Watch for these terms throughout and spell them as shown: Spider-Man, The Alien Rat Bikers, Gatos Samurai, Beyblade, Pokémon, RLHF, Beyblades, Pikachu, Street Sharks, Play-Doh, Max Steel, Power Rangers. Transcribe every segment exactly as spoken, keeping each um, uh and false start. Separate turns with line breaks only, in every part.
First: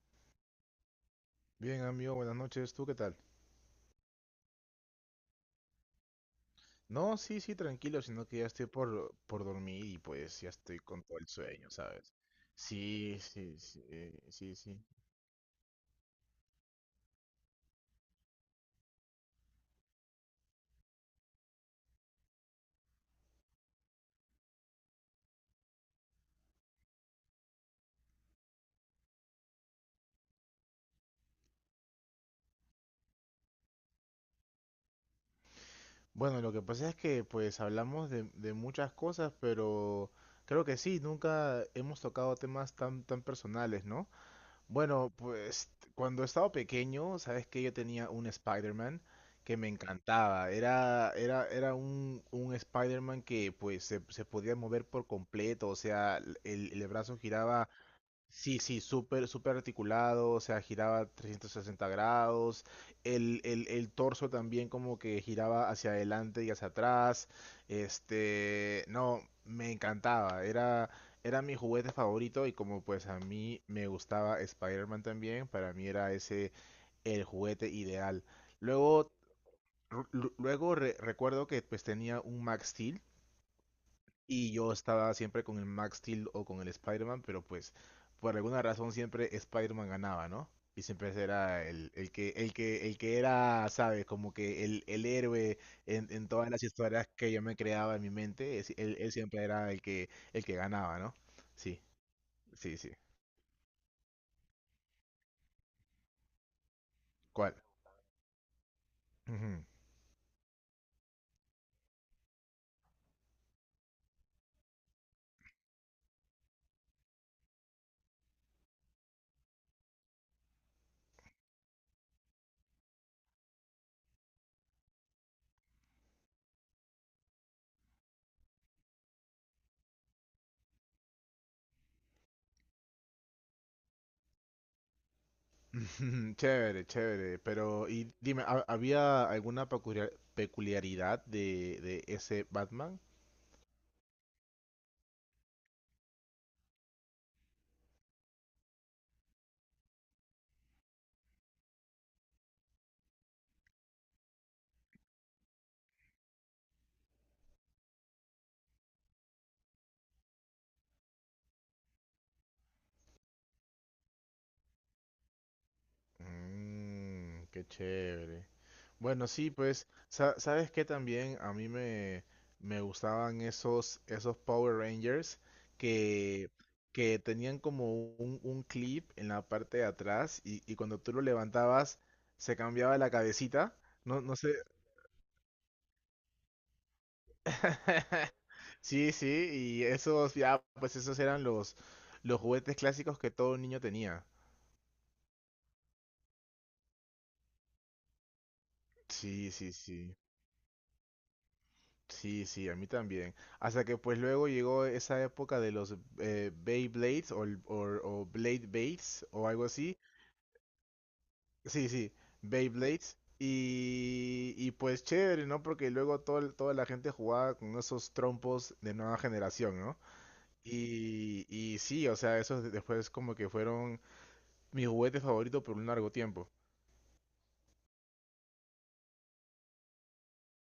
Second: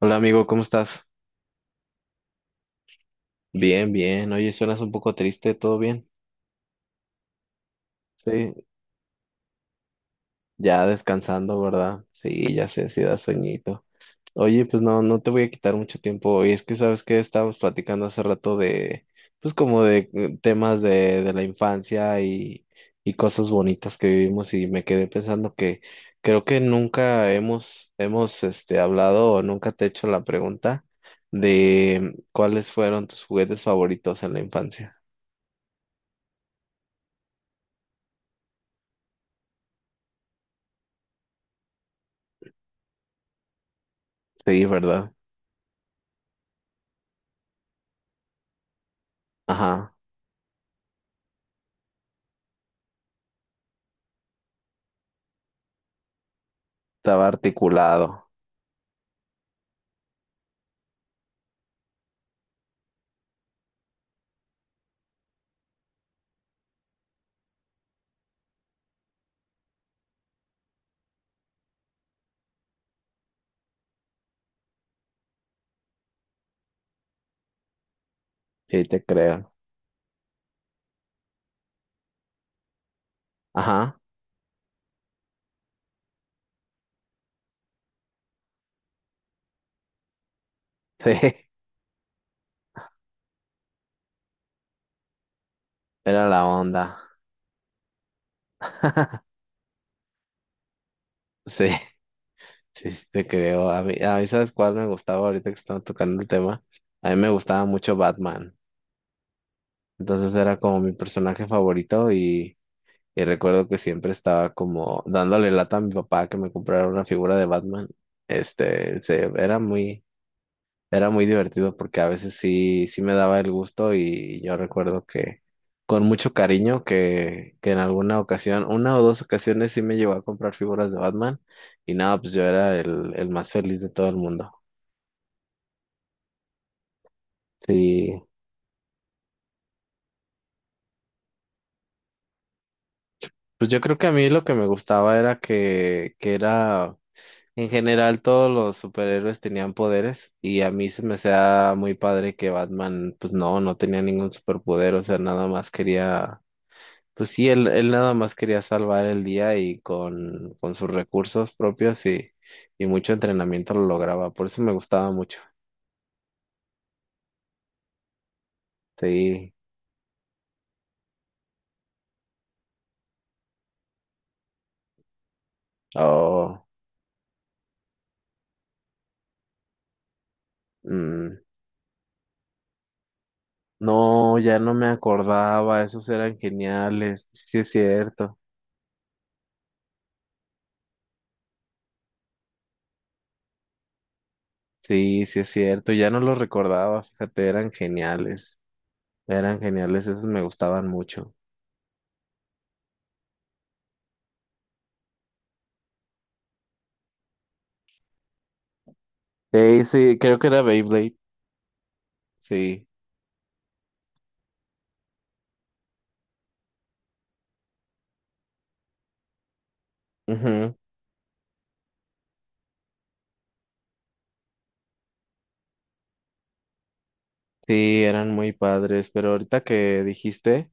Hola amigo, ¿cómo estás?
Bien, amigo, buenas noches. ¿Tú qué tal?
Bien, bien. Oye, suenas un poco triste, ¿todo bien?
No, sí, sí, tranquilo, sino que ya
Sí,
estoy por, por dormir y pues ya estoy
ya
con todo el
descansando,
sueño,
¿verdad?
¿sabes?
Sí, ya sé, sí da
Sí, sí,
sueñito.
sí, eh, sí,
Oye,
sí.
pues no, no te voy a quitar mucho tiempo hoy. Es que sabes que estábamos platicando hace rato de, pues como de eh, temas de, de la infancia y, y cosas bonitas que vivimos y me quedé pensando que creo que nunca hemos, hemos, este, hablado o nunca te he hecho la pregunta de cuáles fueron tus juguetes favoritos en la infancia.
Bueno, lo que pasa es que pues hablamos de, de muchas cosas, pero creo que sí, nunca hemos tocado temas tan, tan personales, ¿no?
Sí, ¿verdad?
Bueno, pues cuando estaba pequeño, sabes que yo tenía un Spider-Man que me
Ajá,
encantaba. Era, era, era un, un Spider-Man que pues se, se podía mover por completo, o sea, el, el brazo
estaba
giraba.
articulado,
Sí, sí, súper, súper articulado, o sea, giraba trescientos sesenta grados, el, el, el torso también como que giraba hacia adelante y hacia atrás, este, no, me encantaba, era, era mi juguete favorito y como pues a mí me gustaba Spider-Man también, para mí era ese el juguete ideal.
sí te
Luego,
creo.
ru- lu- luego re- recuerdo que pues tenía un Max
Ajá,
y yo estaba siempre con el Max Steel o con el Spider-Man, pero pues por alguna razón siempre Spider-Man ganaba, ¿no? Y siempre
sí,
era el, el que, el que, el que era, ¿sabes? Como que el, el héroe en,
era
en
la
todas las historias
onda.
que yo me creaba en mi mente, es- él, él siempre era el que, el que ganaba, ¿no?
Sí,
Sí, sí,
sí,
sí.
sí te creo. A mí, a mí, ¿sabes cuál me gustaba ahorita que estaba tocando el tema? A mí me
¿Cuál?
gustaba mucho Batman.
Ujú.
Entonces era como mi personaje favorito y, y recuerdo que siempre estaba como dándole lata a mi papá que me comprara una figura de Batman. Este, se, era muy... Era muy divertido porque a veces sí, sí me daba el gusto y yo recuerdo que con mucho cariño que, que en alguna ocasión, una o dos ocasiones sí me llevó a comprar figuras de Batman y nada, pues yo era el, el más feliz de todo el mundo.
Chévere, chévere. Pero, y
Sí,
dime, ¿ha- ¿había alguna peculiar- peculiaridad de, de ese Batman?
pues yo creo que a mí lo que me gustaba era que, que era, en general todos los superhéroes tenían poderes y a mí se me hacía muy padre que Batman, pues no, no tenía ningún superpoder, o sea, nada más quería. Pues sí, él, él nada más quería salvar el día y con, con sus recursos propios y, y mucho entrenamiento lo lograba. Por eso me gustaba mucho.
Mmm, qué chévere. Bueno, sí,
Sí.
pues, sa- ¿sabes qué también? A mí me, me gustaban esos, esos Power Rangers que,
Oh,
que tenían como un, un clip en la parte de atrás y, y cuando tú lo
mm,
levantabas se cambiaba la cabecita. No, no
no,
sé.
ya no me acordaba. Esos eran geniales. Sí es cierto.
Sí, sí, y esos, ya, pues esos eran los, los juguetes clásicos que todo niño tenía.
Sí, sí es cierto. Ya no los recordaba. Fíjate, eran geniales.
Sí,
Eran
sí,
geniales.
sí.
Esos me gustaban mucho.
Sí, sí, a mí también. Hasta que pues luego llegó esa época de los eh, Beyblades o, el- o, o Blade Bates o algo
Sí,
así.
sí, creo que era Beyblade.
Sí, sí,
Sí.
Beyblades. Y, y pues chévere, ¿no? Porque luego todo, el- toda la gente jugaba con esos trompos de nueva generación, ¿no?
Ujú.
Y, y sí, o sea, esos de- después como que fueron mi juguete favorito por un largo tiempo.
Sí, eran muy padres. Pero ahorita que dijiste...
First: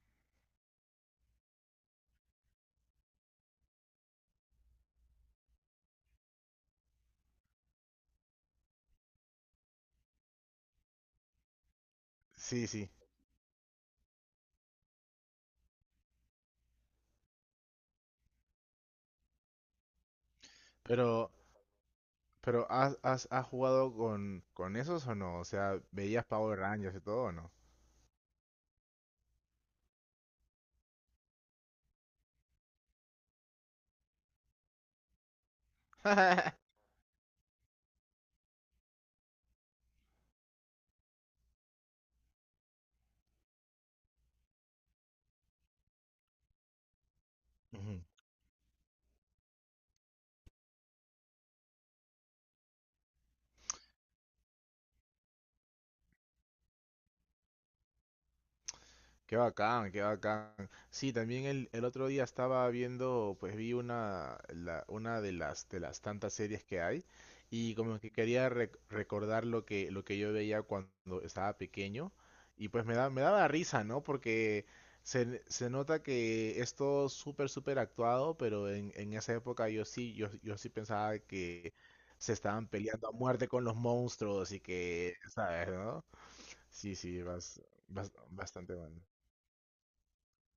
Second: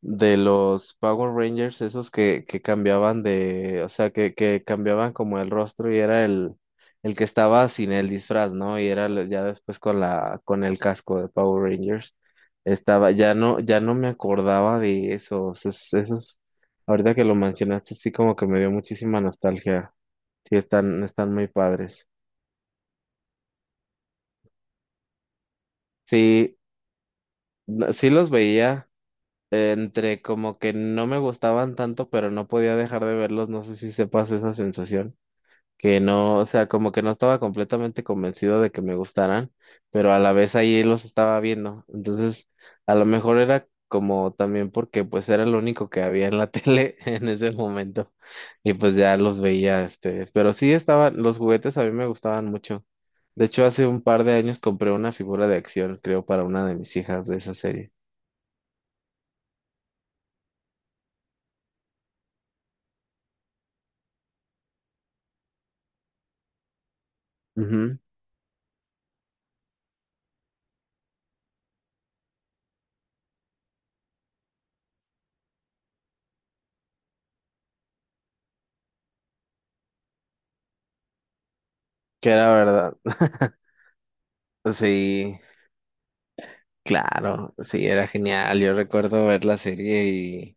de los Power Rangers, esos que, que cambiaban de, o sea, que, que cambiaban como el rostro y era el, el que estaba sin el disfraz, ¿no? Y era lo- ya después con la, con el casco de Power Rangers.
Sí, sí.
Estaba, ya no, ya no me acordaba de esos, es- esos, ahorita que lo mencionaste, sí como que me dio muchísima nostalgia. Sí, están,
Pero,
están muy padres.
pero ¿has, has, ¿has jugado con, con esos o no? O sea, ¿veías
Sí,
Power Rangers y todo o no?
no- sí los veía eh, entre como que no me gustaban tanto, pero no podía dejar de verlos, no sé si sepas esa sensación. Que no, o sea, como que no estaba completamente convencido de que me gustaran, pero a la vez ahí los estaba viendo. Entonces, a lo mejor era como también porque pues era lo único que había en la tele en ese
Ujú.
momento y pues ya los veía, este, pero sí estaban, los juguetes a mí me gustaban mucho. De hecho, hace un par de años compré una figura de acción, creo, para una de mis hijas de esa serie.
Qué bacán, qué bacán. Sí, también el, el otro día estaba viendo, pues vi una, la- una de las, de las tantas series que hay y
Ujú.
como que quería rec- recordar lo que, lo que yo veía cuando estaba pequeño y pues me da, me daba risa, ¿no? Porque se, se nota que es todo súper, súper actuado, pero en, en esa época yo sí, yo, yo sí pensaba que
Que
se
era
estaban
verdad.
peleando a muerte con los monstruos y que,
Sí,
¿sabes, no? Sí, sí,
claro,
bas-
sí, era
bas-
genial. Yo
bastante bueno.
recuerdo ver la serie.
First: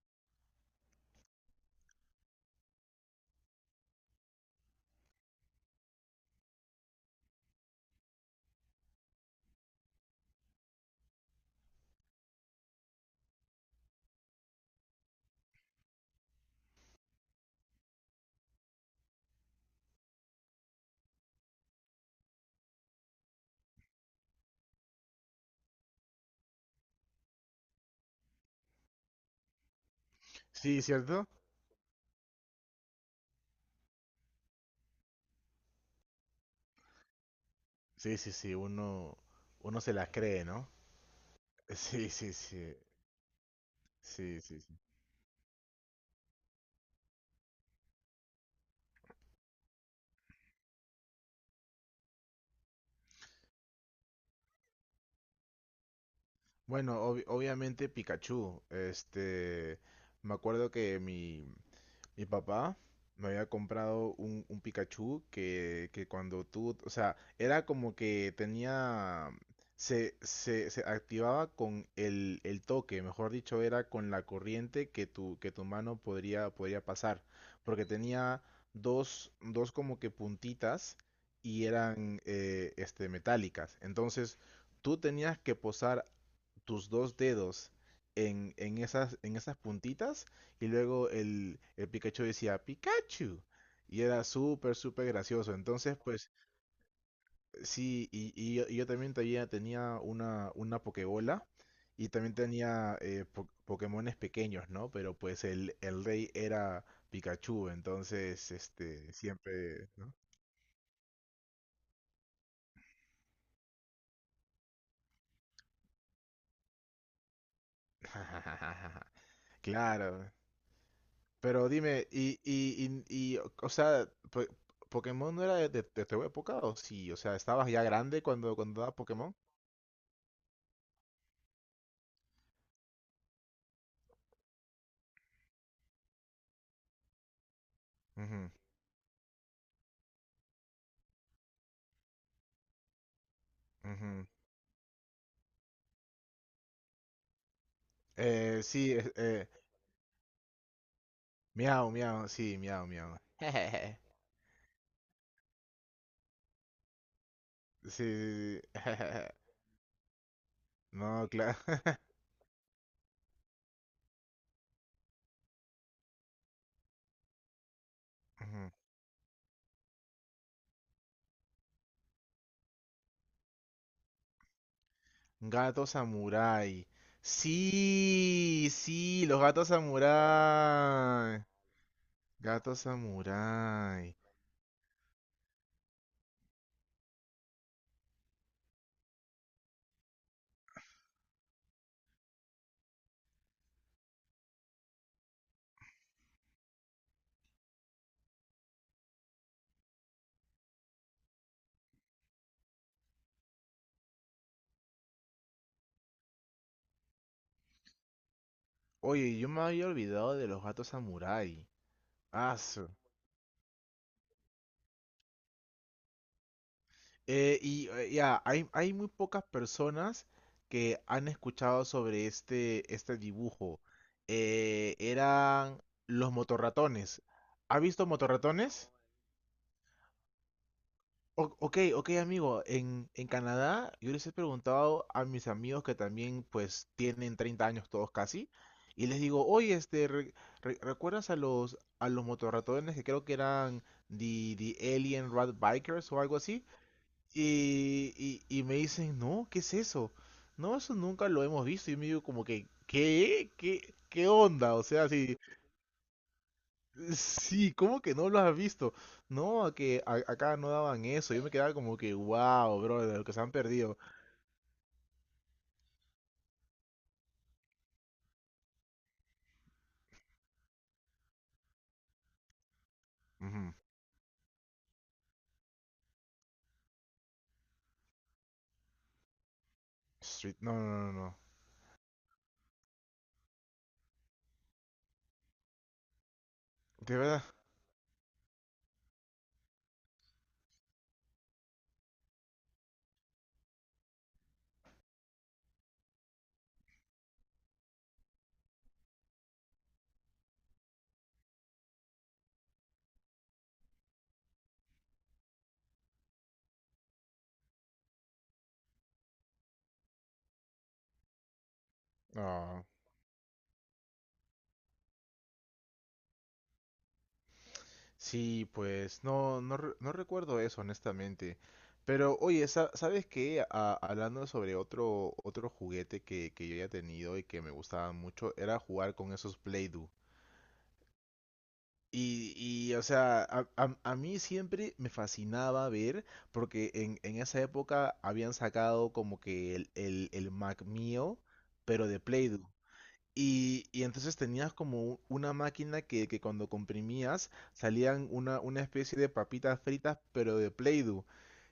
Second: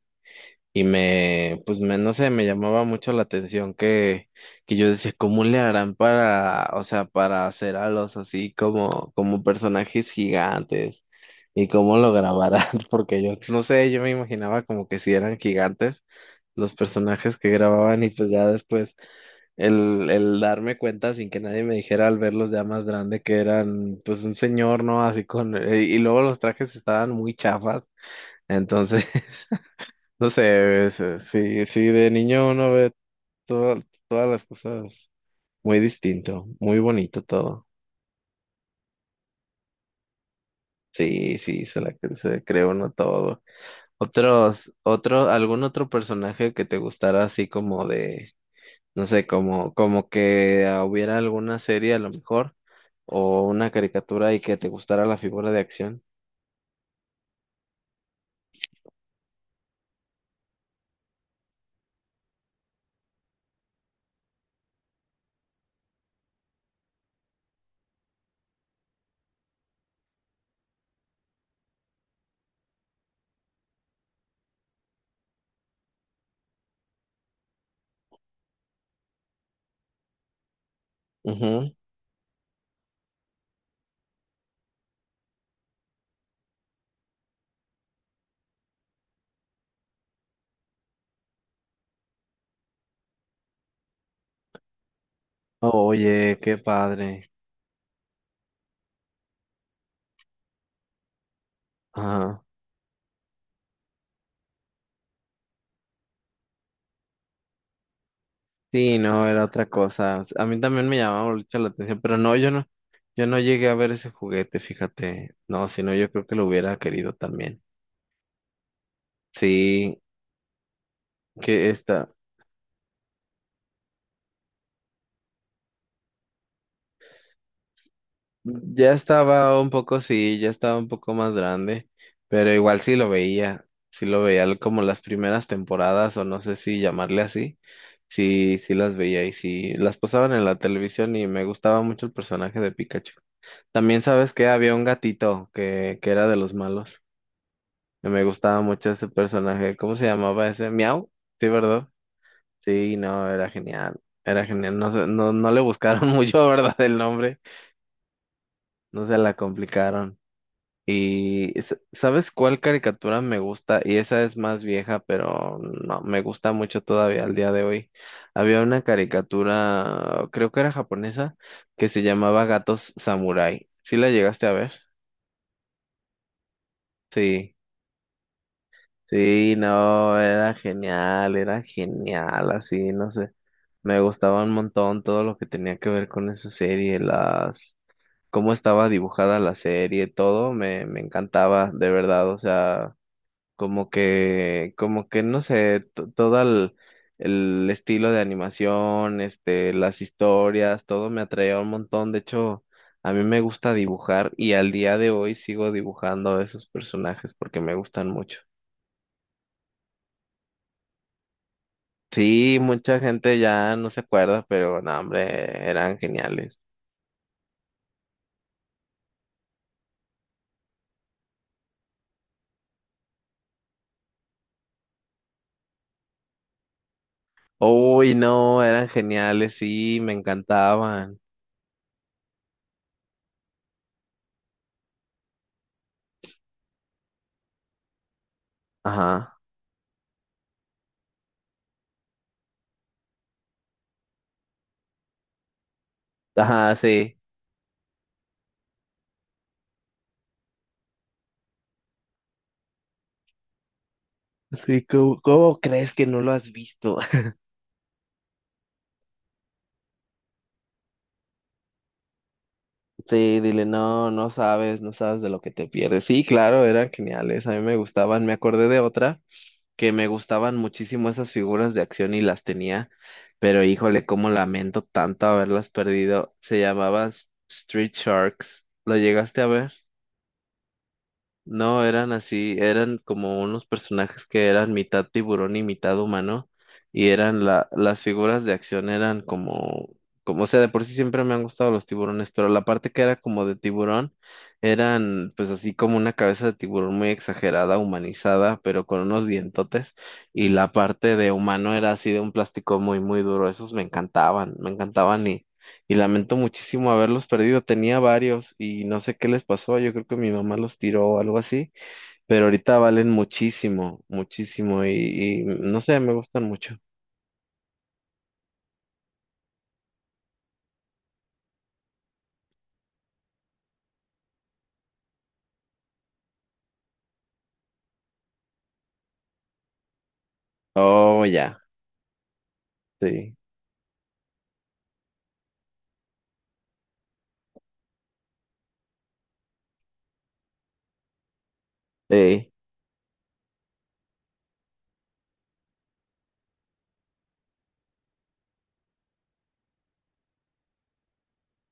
Y me, pues me, no sé, me llamaba mucho la atención que, que yo decía, ¿cómo le harán para, o sea, para hacer a los así como, como personajes gigantes? ¿Y cómo lo grabarán? Porque yo, no sé, yo me imaginaba como que si eran gigantes los personajes que grababan y pues ya después el, el darme cuenta sin que nadie me dijera al verlos ya más grande que eran pues un señor, ¿no? Así con, eh, y luego los trajes estaban muy chafas, entonces... No
Sí,
sé, es, eh,
¿cierto?
sí, sí, de niño uno ve toda- todas las cosas muy distinto, muy bonito todo.
Sí, sí, sí, uno, uno se la cree, ¿no?
Sí, sí, se la
Sí,
cre-
sí,
se cree
sí,
uno todo.
sí, sí,
Otros,
sí.
otro, algún otro personaje que te gustara así como de, no sé, como, como que ah, hubiera alguna serie a lo mejor, o una caricatura y que te gustara la figura de acción.
Bueno, obvi- obviamente Pikachu, este, me acuerdo que mi, mi papá me había comprado un, un Pikachu que, que cuando tú, o sea, era como que tenía, se, se, se activaba con el, el toque, mejor dicho, era con la corriente que tu, que tu mano podría, podría pasar, porque tenía dos, dos como que puntitas y
Ujú.
eran eh, este, metálicas. Entonces, tú tenías que posar tus dos dedos en, en, esas, en esas puntitas y luego el, el Pikachu decía Pikachu. Y era súper, súper gracioso. Entonces, pues
Oye, qué padre.
sí, y, y yo, y yo también tenía, tenía una, una Pokébola y también
Ajá.
tenía eh, po- Pokémones pequeños, ¿no? Pero pues el, el rey era Pikachu, entonces,
Sí,
este,
no, era otra
siempre, ¿no?
cosa. A mí también me llamaba mucho la atención, pero no, yo no, yo no llegué a ver ese juguete, fíjate. No, si no, yo creo que lo hubiera querido también. Sí,
Claro,
que
pero dime,
está,
y, y, y, y, o sea, po- ¿Pokémon no era de, de- de tu época o sí? O sea, ¿estabas ya grande cuando, cuando
ya
daba Pokémon?
estaba un poco, sí, ya estaba un poco más grande, pero igual sí lo veía, sí lo veía l- como las primeras temporadas, o no sé si llamarle así,
Ujú,
sí, sí las veía y sí, las pasaban en la televisión y me gustaba mucho el personaje de Pikachu. También
ujú.
sabes que había un gatito que, que era de los malos. Me gustaba
Eh,
mucho
sí,
ese
es- eh,
personaje. ¿Cómo se llamaba ese? ¿Miau? Sí,
miau,
¿verdad?
miau, sí, miau,
Sí,
miau.
no, era genial. Era genial. No, se- no, no le buscaron mucho, ¿verdad? El nombre.
Sí, sí, sí.
No se la complicaron.
No, claro.
Y s- ¿sabes cuál caricatura me gusta? Y esa es más vieja, pero no, me gusta mucho todavía al día de hoy. Había
Ujú.
una caricatura, creo que era japonesa, que se llamaba Gatos Samurai. ¿Sí la llegaste a ver?
Gato samurái.
Sí.
Sí, sí, los
Sí,
gatos
no, era genial,
samurái.
era genial,
Gato
así, no sé. Me
samurái.
gustaba un montón todo lo que tenía que ver con esa serie, las, cómo estaba dibujada la serie, todo me, me encantaba, de verdad, o sea, como que, como que, no sé, to- todo el, el estilo de animación, este, las historias, todo me atraía un montón, de hecho, a mí me gusta dibujar y al día de hoy sigo dibujando a esos personajes porque me gustan mucho.
Oye, yo me había olvidado de los gatos samurái. Ah,
Sí, mucha gente ya no se acuerda, pero no, hombre, eran geniales.
eh, y eh, ya, hay, hay muy pocas personas que han escuchado sobre este, este dibujo. Eh, eran los motorratones. ¿Has visto
Uy, no, eran
motorratones?
geniales, sí, me encantaban.
O- ok, ok, amigo. En, en Canadá, yo les he preguntado a mis amigos que también, pues, tienen treinta años todos casi. Y les
Ajá,
digo, oye, este, re- re- ¿recuerdas a los, a los motorratones que creo que eran The, the Alien Rat Bikers o algo así?
ajá, sí.
Y, y, y me dicen, no, ¿qué es eso? No, eso nunca lo hemos visto. Y me digo como que, ¿qué? ¿Qué, qué onda? O
Sí,
sea,
¿cómo,
sí,
cómo crees que no lo has visto?
sí, ¿cómo que no lo has visto? No, que a- acá no daban eso. Yo me quedaba como que, wow, bro, de lo que
Sí,
se han
dile,
perdido.
no, no sabes, no sabes de lo que te pierdes. Sí, claro, eran geniales, a mí me gustaban, me acordé de otra que me gustaban muchísimo esas figuras de acción y las tenía, pero
Ujú.
híjole, cómo lamento tanto haberlas perdido. Se llamaba S- Street Sharks, ¿lo llegaste a ver?
Street, no, no, no, no.
No, eran así, eran como unos personajes que eran mitad tiburón y mitad humano, y
¿De
eran
verdad?
la, las figuras de acción eran como, como, o sea, de por sí siempre me han gustado los tiburones, pero la parte que era como de tiburón, eran pues así como una cabeza de tiburón muy exagerada, humanizada, pero con unos dientotes, y la parte de humano era así de un plástico muy, muy duro, esos me encantaban, me encantaban y lamento muchísimo haberlos perdido. Tenía varios y no sé qué les pasó. Yo creo que mi mamá los tiró o algo así, pero ahorita
No.
valen muchísimo, muchísimo y, y no sé, me gustan mucho.
Sí, pues no, no, re- no recuerdo eso, honestamente. Pero oye, sa- ¿sabes qué? A- hablando sobre otro, otro juguete que, que yo ya he tenido y que me gustaba mucho, era jugar con esos Play-Doh.
Oh, ya,
Y, y, o
sí,
sea, a, a- a mí siempre me fascinaba ver, porque en, en esa época habían sacado como que el, el, el Mac mío, pero de
sí,
Play-Doh. Y, y entonces tenías como una máquina que, que cuando comprimías salían una, una especie de papitas fritas, pero de Play-Doh.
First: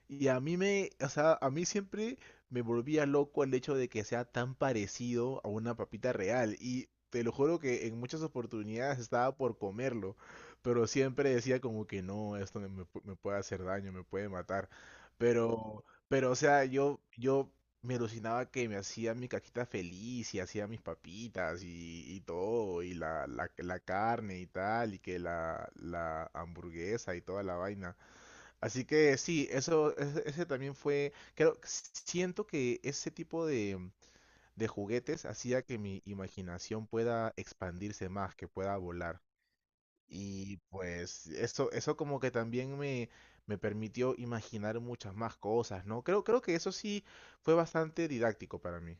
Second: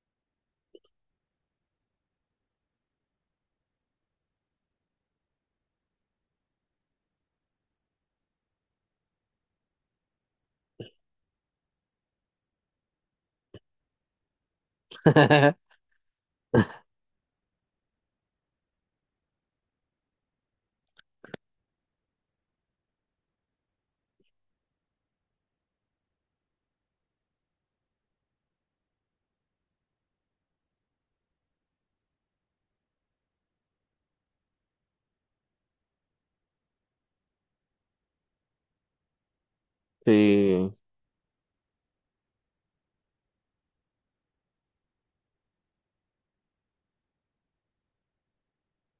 Y a mí me, o sea, a mí siempre me volvía loco el hecho de que sea tan parecido a una papita real. Y te lo juro que en muchas oportunidades estaba por comerlo, pero siempre decía como que no, esto me, me pu- me puede hacer daño, me puede matar. Pero, pero, o sea, yo, yo me alucinaba que me hacía mi caquita feliz y hacía mis papitas y, y todo, y la, la, la carne y tal, y que la, la hamburguesa y toda la vaina. Así que sí, eso, ese, ese también fue, creo, siento que ese tipo de, de juguetes hacía que mi imaginación pueda expandirse más, que pueda volar. Y
sí,
pues eso, eso como que también me, me permitió imaginar muchas más cosas, ¿no? Creo, creo que eso sí fue bastante didáctico para mí.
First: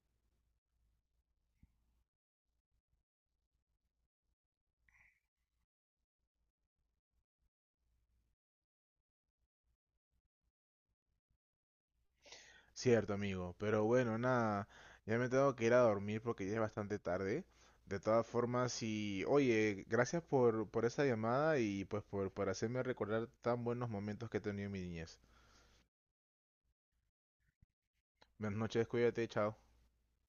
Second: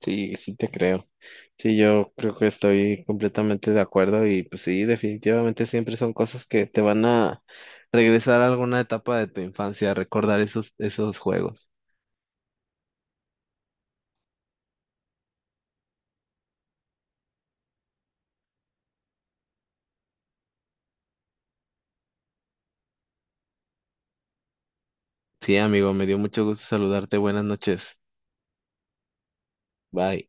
sí, sí te creo. Sí, yo creo que estoy completamente de acuerdo y pues sí, definitivamente siempre son cosas que te van a regresar a alguna etapa de tu infancia, recordar esos, esos juegos.
Cierto, amigo. Pero bueno, nada. Ya me tengo que ir a dormir porque ya es bastante tarde. De todas formas, y oye, gracias por, por esa llamada y pues por, por hacerme recordar tan buenos momentos que he tenido en mi niñez.
Sí, amigo, me dio mucho gusto saludarte. Buenas noches.
Buenas noches, cuídate, chao.
Bye.